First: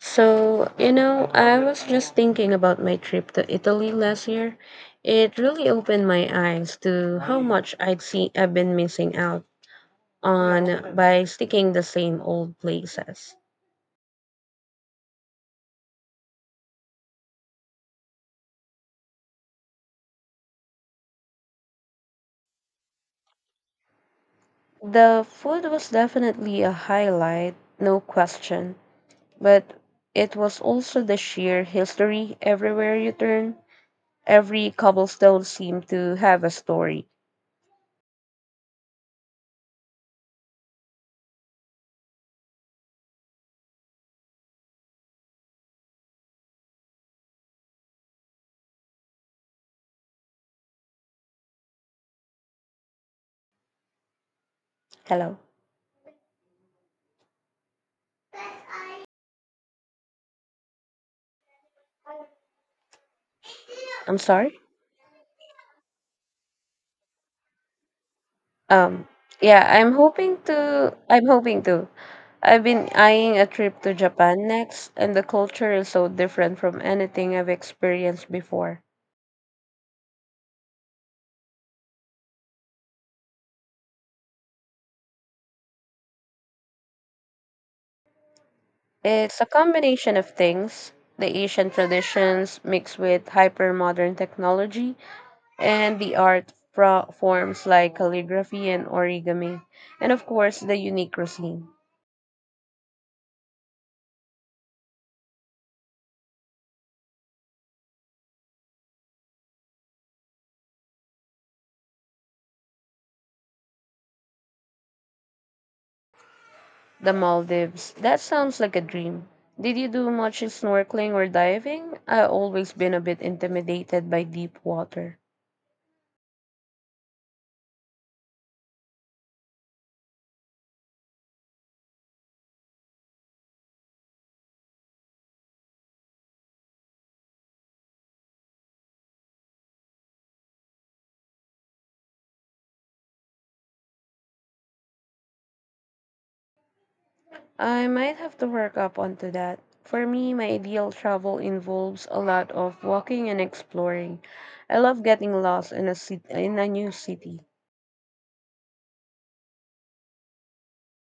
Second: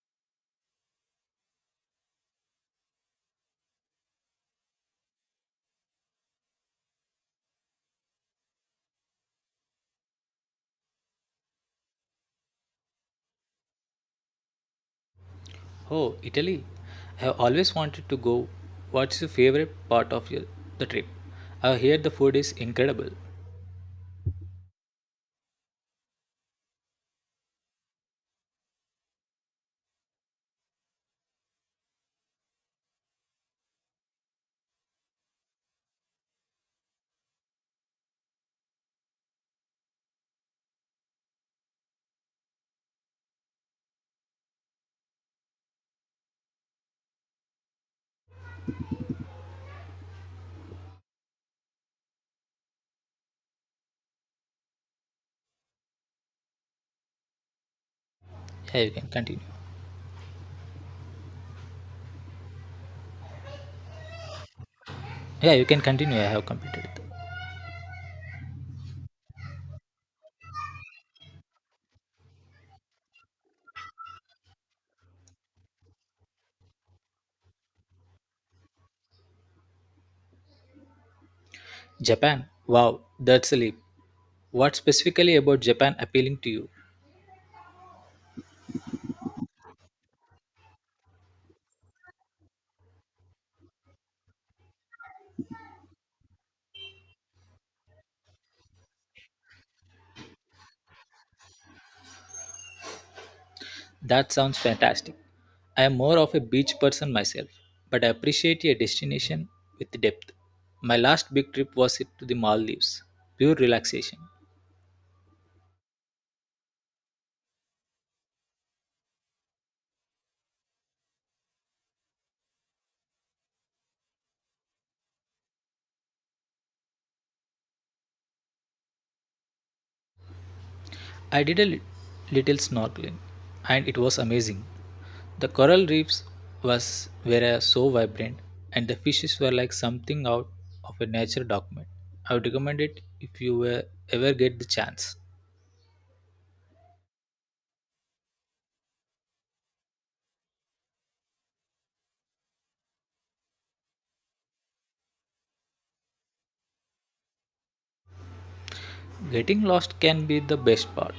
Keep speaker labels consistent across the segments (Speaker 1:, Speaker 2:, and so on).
Speaker 1: So, I was just thinking about my trip to Italy last year. It really opened my eyes to how much I've been missing out on by sticking the same old places.
Speaker 2: Oh, Italy. I have always wanted to go. What's your favorite part of the trip? I hear the food is incredible.
Speaker 1: The food was definitely a highlight, no question, but it was also the sheer history everywhere you turn. Every cobblestone seemed to have a story. Hello.
Speaker 2: Yeah, you can continue.
Speaker 1: I'm sorry?
Speaker 2: Yeah, you can continue. I have completed it.
Speaker 1: Um, yeah, I'm hoping to. I'm hoping to. I've been eyeing a trip to Japan next, and the culture is so different from anything I've experienced before.
Speaker 2: Japan. Wow, that's a leap. What specifically about Japan appealing to you?
Speaker 1: It's a combination of things, the Asian traditions mixed with hyper modern technology, and the art forms like calligraphy and origami, and of course, the unique cuisine.
Speaker 2: That sounds fantastic. I am more of a beach person myself, but I appreciate a destination with depth. My last big trip was it to the Maldives. Pure relaxation.
Speaker 1: The Maldives. That sounds like a dream. Did you do much snorkeling or diving? I've always been a bit intimidated by deep water.
Speaker 2: I did little snorkeling and it was amazing. The coral reefs was were so vibrant and the fishes were like something out of a nature document. I would recommend it if ever get the chance.
Speaker 1: I might have to work up onto that. For me, my ideal travel involves a lot of walking and exploring. I love getting lost in a city, in a new city.
Speaker 2: Getting lost can be the best part.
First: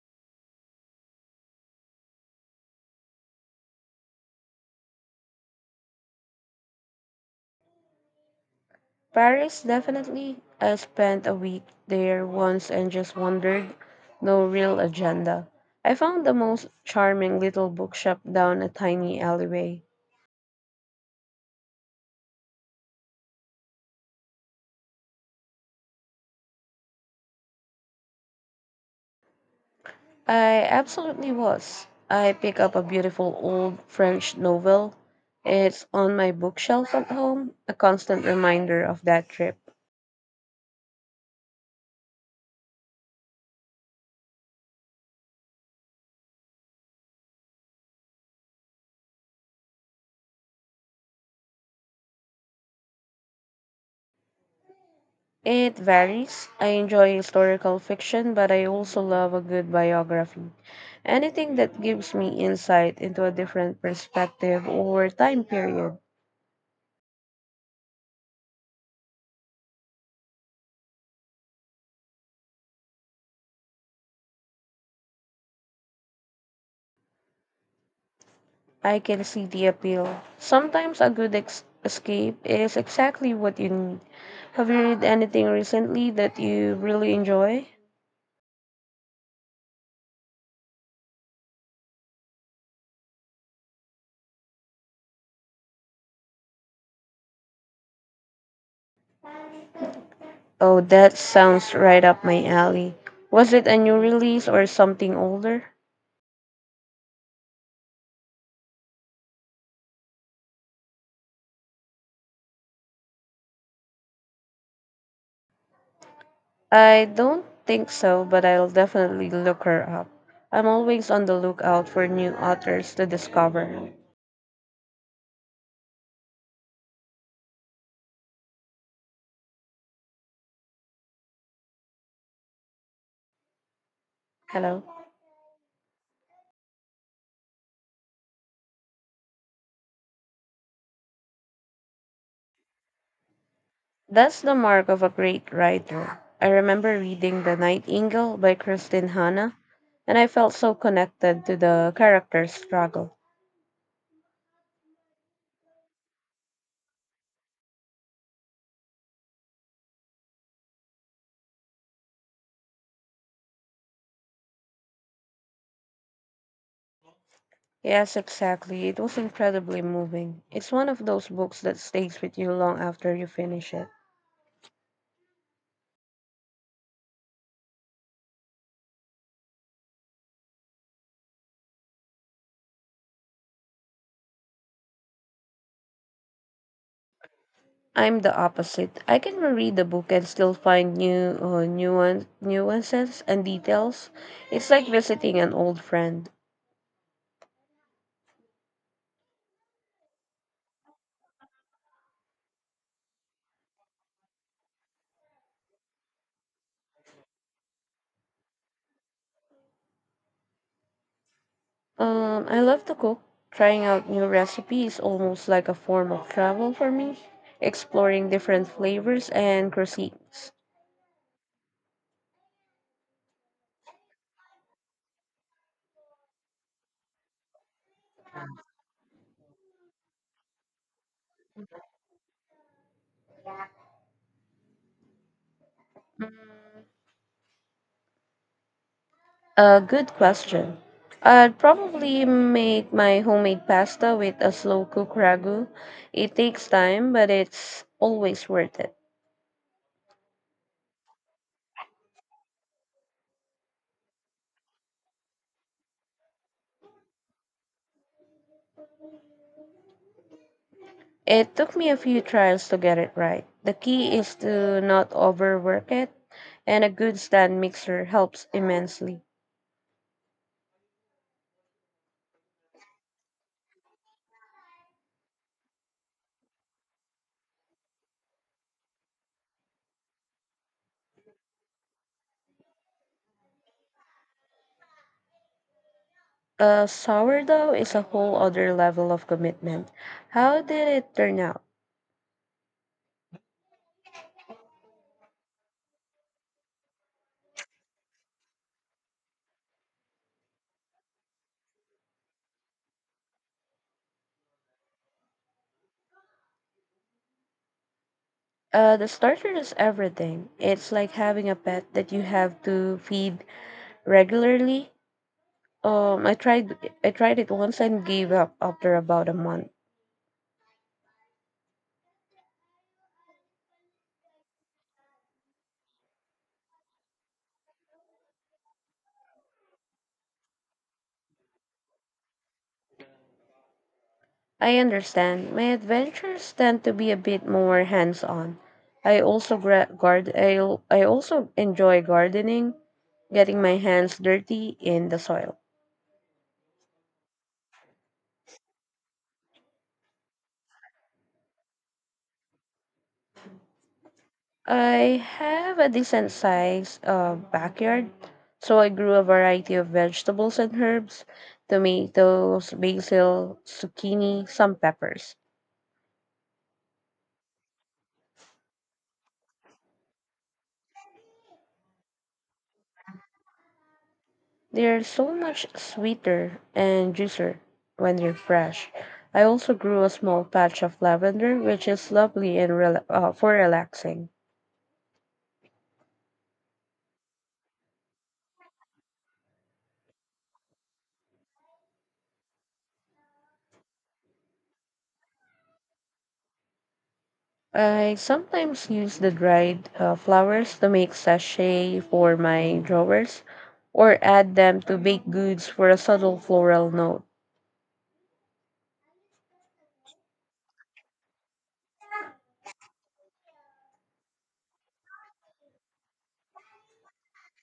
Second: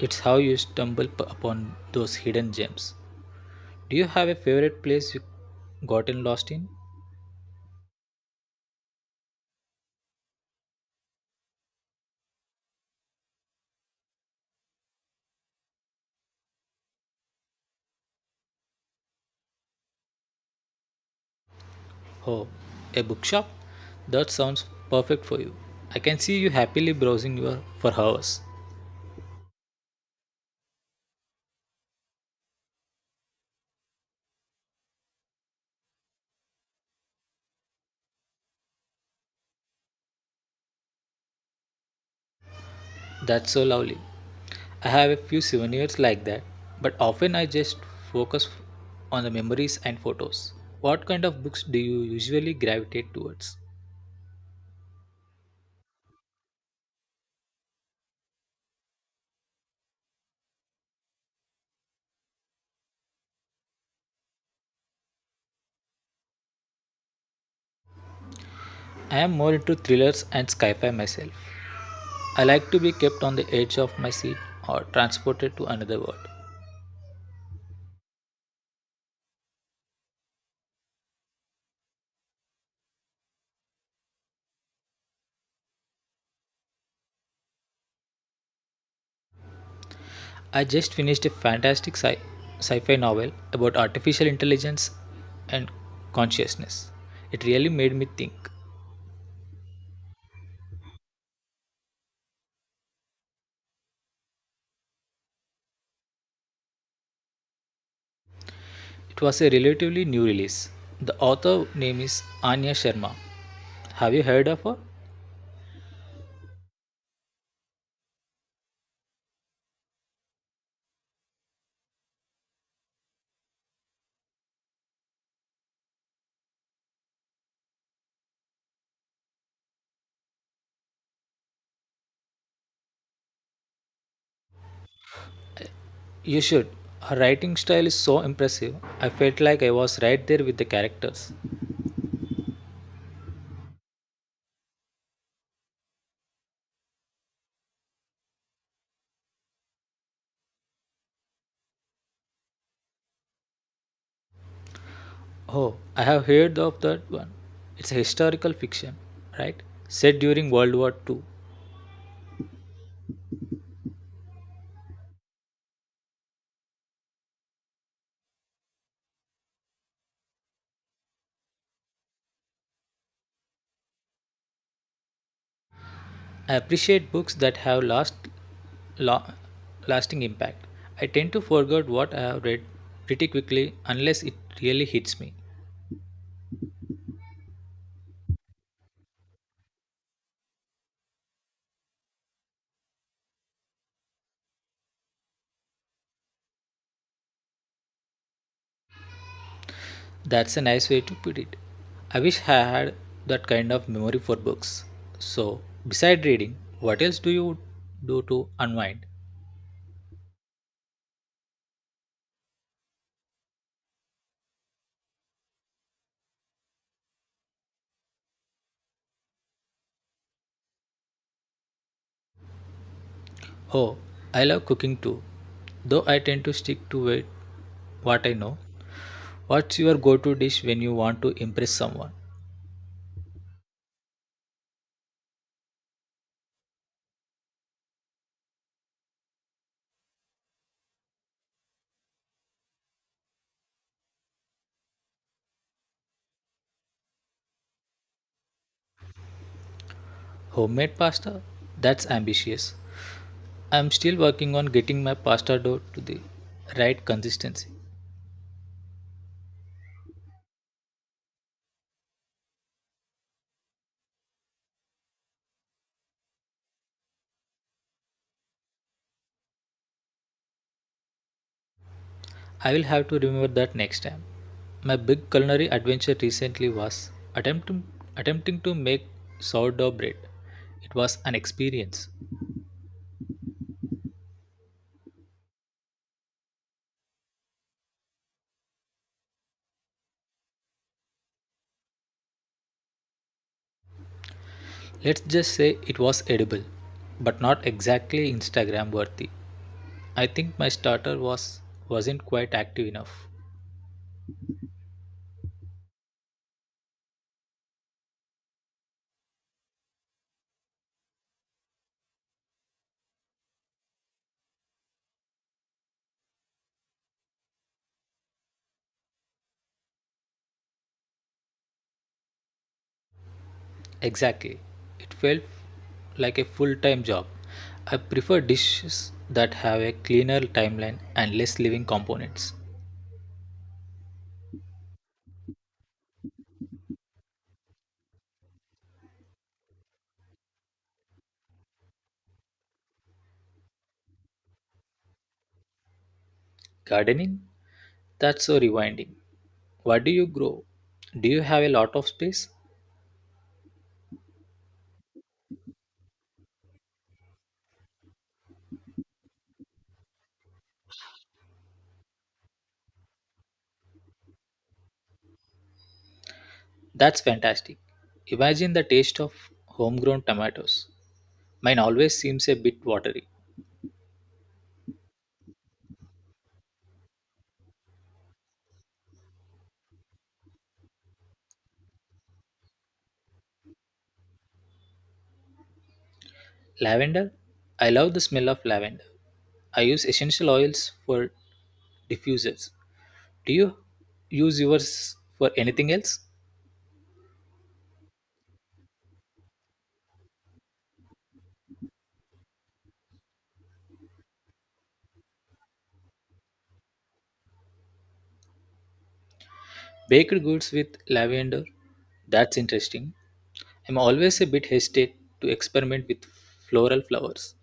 Speaker 2: It's how you upon those hidden gems. Do you have a favorite place you gotten lost in?
Speaker 1: Paris, definitely. I spent a week there once and just wandered. No real agenda. I found the most charming little bookshop down a tiny alleyway.
Speaker 2: Oh, a bookshop? That sounds perfect for you. I can see you happily browsing your for hours.
Speaker 1: I absolutely was. I pick up a beautiful old French novel. It's on my bookshelf at home, a constant reminder of that trip.
Speaker 2: That's so lovely. I have a few souvenirs like that, but often I just focus on the memories and photos. What kind of books do you usually gravitate towards?
Speaker 1: It varies. I enjoy historical fiction, but I also love a good biography. Anything that gives me insight into a different perspective or time period.
Speaker 2: I am more into thrillers and sci fi myself. I like to be kept on the edge of my seat or transported to another world.
Speaker 1: I can see the appeal. Sometimes a good escape is exactly what you need. Have you read anything recently that you really enjoy?
Speaker 2: I just finished a fantastic sci fi novel about artificial intelligence and consciousness. It really made me think.
Speaker 1: Oh, that sounds right up my alley. Was it a new release or something older?
Speaker 2: It was a relatively new release. The author name is Anya Sharma. Have you heard of her?
Speaker 1: I don't think so, but I'll definitely look her up. I'm always on the lookout for new authors to discover. Hello.
Speaker 2: You should. Her writing style is so impressive. I felt like I was right there with the characters.
Speaker 1: That's the mark of a great writer. I remember reading The Nightingale by Kristin Hanna, and I felt so connected to the character's struggle.
Speaker 2: Oh, I have heard of that one. It's a historical fiction, right? Set during World War II.
Speaker 1: Yes, exactly. It was incredibly moving. It's one of those books that stays with you long after you finish it.
Speaker 2: I appreciate books that have la- lasting impact. I tend to forget what I have read pretty quickly unless it really hits me.
Speaker 1: I'm the opposite. I can reread the book and still find new nuances and details. It's like visiting an old friend.
Speaker 2: That's a nice way to put it. I wish I had that kind of memory for books. So, beside reading, what else do you do to unwind?
Speaker 1: I love to cook. Trying out new recipes is almost like a form of travel for me, exploring different flavors and cuisines.
Speaker 2: Oh, I love cooking too, though I tend to what I know. What's your go to dish when you want to impress someone?
Speaker 1: A good question. I'd probably make my homemade pasta with a slow cook ragu. It takes time, but it's always worth it.
Speaker 2: Homemade pasta? That's ambitious. I'm still working on getting my pasta dough to the right consistency.
Speaker 1: It took me a few trials to get it right. The key is to not overwork it, and a good stand mixer helps immensely.
Speaker 2: I will have to remember that next time. My big culinary adventure recently was attempting to make sourdough bread. It was an experience.
Speaker 1: A sourdough is a whole other level of commitment. How did it turn out?
Speaker 2: Let's just say it was edible, but not exactly Instagram worthy. I think my starter was wasn't quite active enough.
Speaker 1: The starter is everything. It's like having a pet that you have to feed regularly. Um, I tried I tried it once and gave up after about a month.
Speaker 2: Exactly. It felt like a full-time job. I prefer dishes that have a cleaner timeline and less living components.
Speaker 1: I understand. My adventures tend to be a bit more hands-on. I also I also enjoy gardening, getting my hands dirty in the soil.
Speaker 2: Gardening. That's so rewinding. What do you grow? Do you have a lot of space?
Speaker 1: I have a decent sized backyard, so I grew a variety of vegetables and herbs, tomatoes, basil, zucchini, some peppers.
Speaker 2: That's fantastic. Imagine the taste of homegrown tomatoes. Mine always seems a bit watery.
Speaker 1: They're so much sweeter and juicier when they're fresh. I also grew a small patch of lavender, which is lovely and for relaxing.
Speaker 2: Lavender? I love the smell of lavender. I use essential oils for diffusers. Do you use yours for anything else?
Speaker 1: I sometimes use the dried flowers to make sachet for my drawers or add them to baked goods for a subtle floral note.
Speaker 2: Baked goods with lavender? That's interesting. I'm always a bit hesitant to experiment with floral flowers.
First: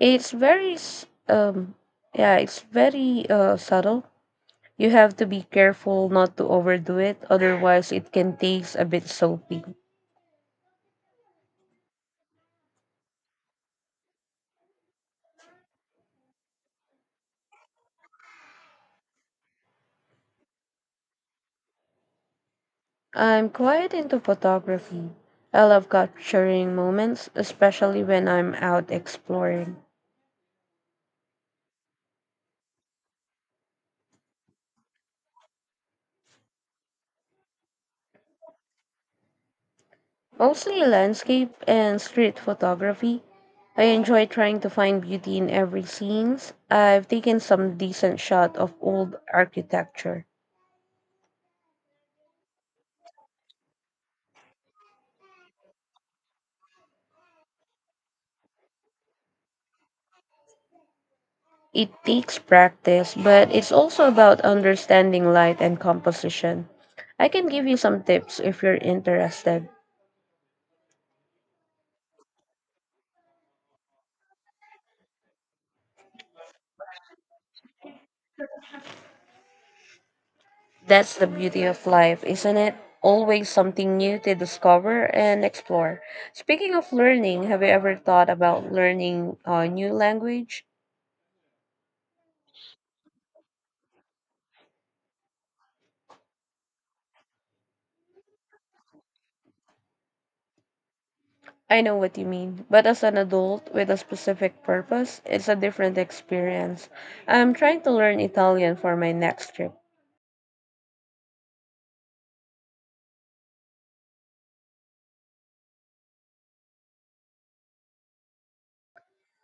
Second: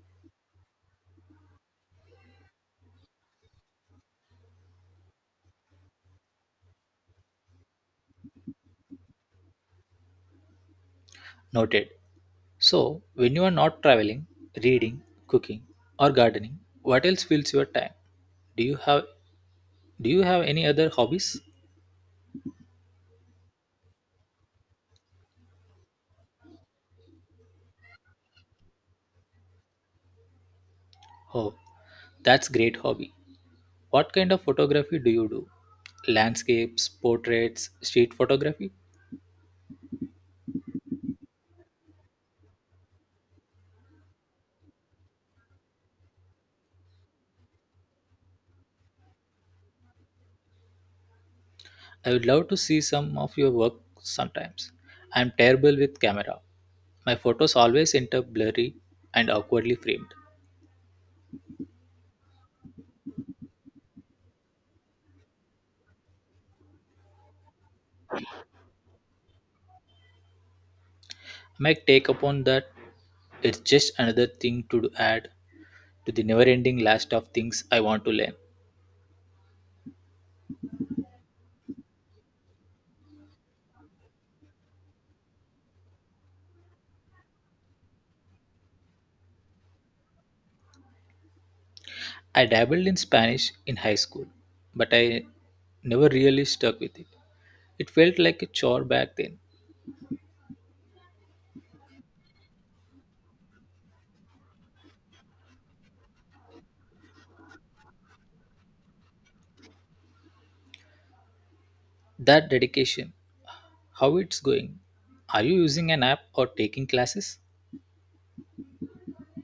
Speaker 1: It's very, s- um, yeah, it's very subtle. You have to be careful not to overdo it, otherwise, it can taste a bit soapy.
Speaker 2: Noted. So, when you are not traveling, reading, cooking, or gardening, what else fills your time? Do you have do you have any other hobbies?
Speaker 1: I'm quite into photography. I love capturing moments, especially when I'm out exploring.
Speaker 2: Oh, that's great hobby. What kind of photography do you do? Landscapes, portraits, street photography?
Speaker 1: Mostly landscape and street photography. I enjoy trying to find beauty in every scenes. I've taken some decent shot of old architecture.
Speaker 2: I would love to see some of your work sometimes. I'm terrible with camera. My photos always end up blurry and awkwardly framed.
Speaker 1: It takes practice, but it's also about understanding light and composition. I can give you some tips if you're interested.
Speaker 2: My take upon that it's just another thing to add to the never ending list of things I want to learn.
Speaker 1: That's the beauty of life, isn't it? Always something new to discover and explore. Speaking of learning, have you ever thought about learning a new language?
Speaker 2: I dabbled in Spanish in high school, but I never really stuck with it. It felt like a chore back then.
Speaker 1: I know what you mean, but as an adult with a specific purpose, it's a different experience. I'm trying to learn Italian for my next trip.
Speaker 2: That dedication, how it's going? Are you using an app or taking classes?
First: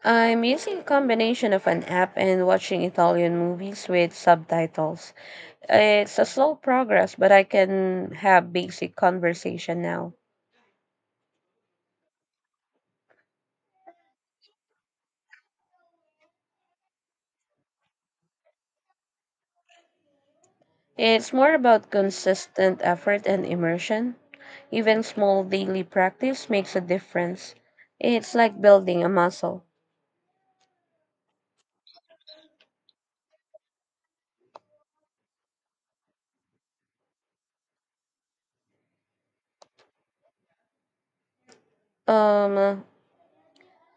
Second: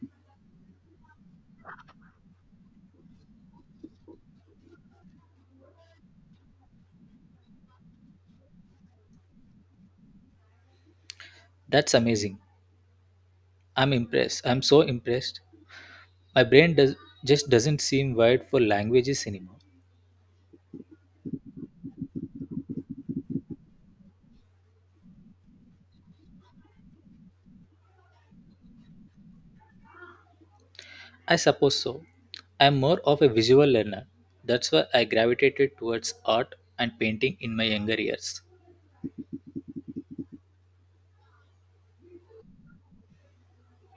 Speaker 1: I'm using a combination of an app and watching Italian movies with subtitles. It's a slow progress, but I can have basic conversation now.
Speaker 2: That's amazing. I'm so impressed. My brain does just doesn't seem wired for languages anymore.
Speaker 1: It's more about consistent effort and immersion. Even small daily practice makes a difference. It's like building a muscle.
Speaker 2: I suppose so. I'm more of a visual learner. That's why I gravitated towards art and painting in my younger years.
Speaker 1: Um,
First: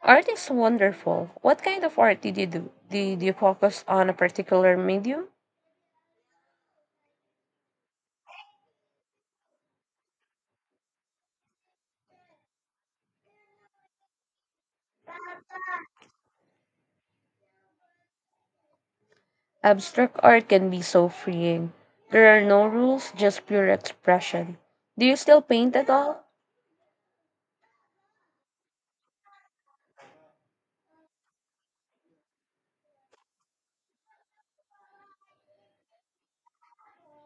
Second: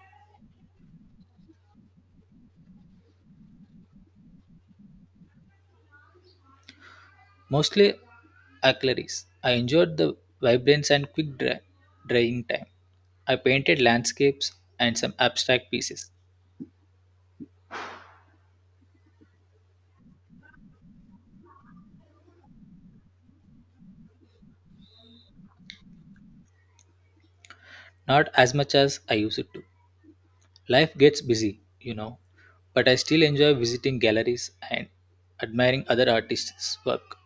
Speaker 1: Art is wonderful. What kind of art did you do? Did you focus on a particular medium?
Speaker 2: Mostly aquarelles. I enjoyed the vibrance and drying time. I painted landscapes and some abstract pieces,
Speaker 1: Abstract art can be so freeing. There are no rules, just pure expression. Do you still paint at all?
Speaker 2: not as much as I used to. Life gets busy, you know, but I still enjoy visiting galleries and admiring other artists' work.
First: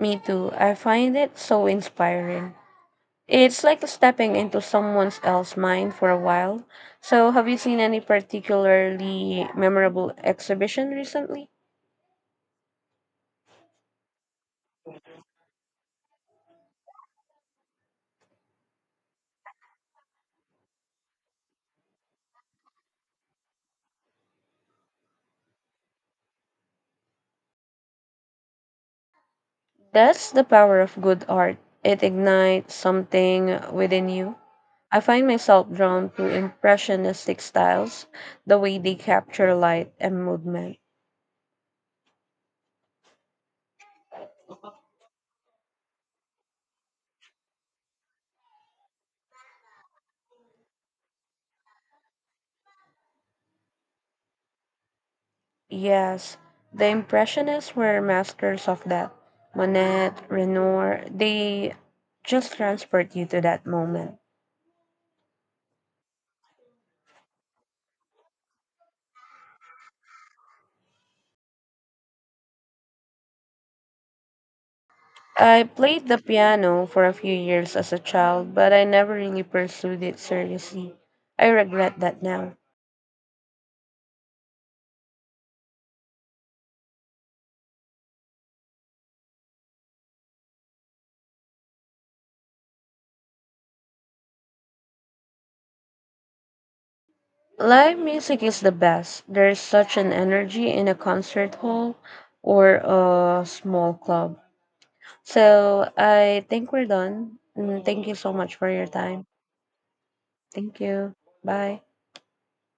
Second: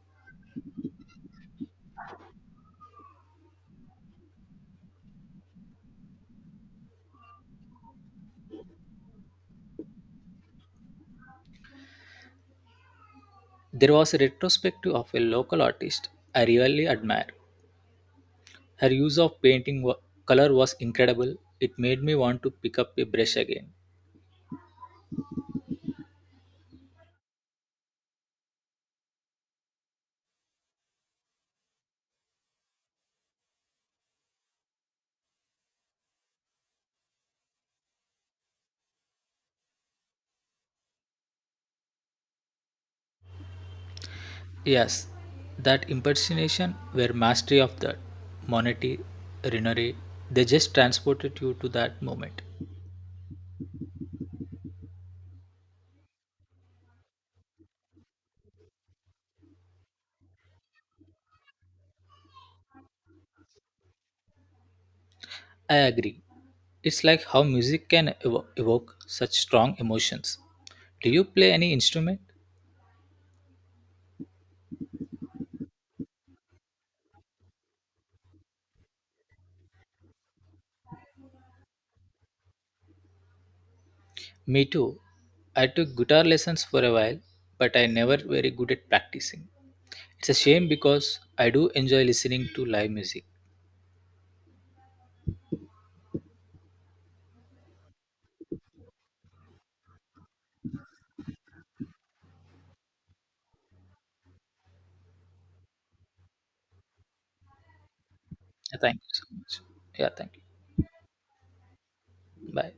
Speaker 1: Me too. I find it so inspiring. It's like stepping into someone else's mind for a while. So, have you seen any particularly memorable exhibition recently?
Speaker 2: There was a retrospective of a local artist I really admire. Her use of color was incredible. It made me want to pick up a brush again.
Speaker 1: That's the power of good art. It ignites something within you. I find myself drawn to impressionistic styles, the way they capture light and movement.
Speaker 2: Yes, that impersonation were mastery of that. Monetti, Rinari, they just transported you to that moment.
Speaker 1: Yes, the impressionists were masters of that. Monet, Renoir, they just transport you to that moment.
Speaker 2: I agree. It's like how music can evoke such strong emotions. Do you play any instrument?
Speaker 1: I played the piano for a few years as a child, but I never really pursued it seriously. I regret that now.
Speaker 2: Me too. I took guitar lessons for a while, but I never very good at practicing. It's a shame because I do enjoy listening to live music.
Speaker 1: Live music is the best. There is such an energy in a concert hall or a small club. So I think we're done. Mm, thank you so much for
Speaker 2: Yeah,
Speaker 1: your
Speaker 2: thank you so
Speaker 1: time.
Speaker 2: much. Yeah, thank
Speaker 1: Thank you. Bye.
Speaker 2: you. Bye.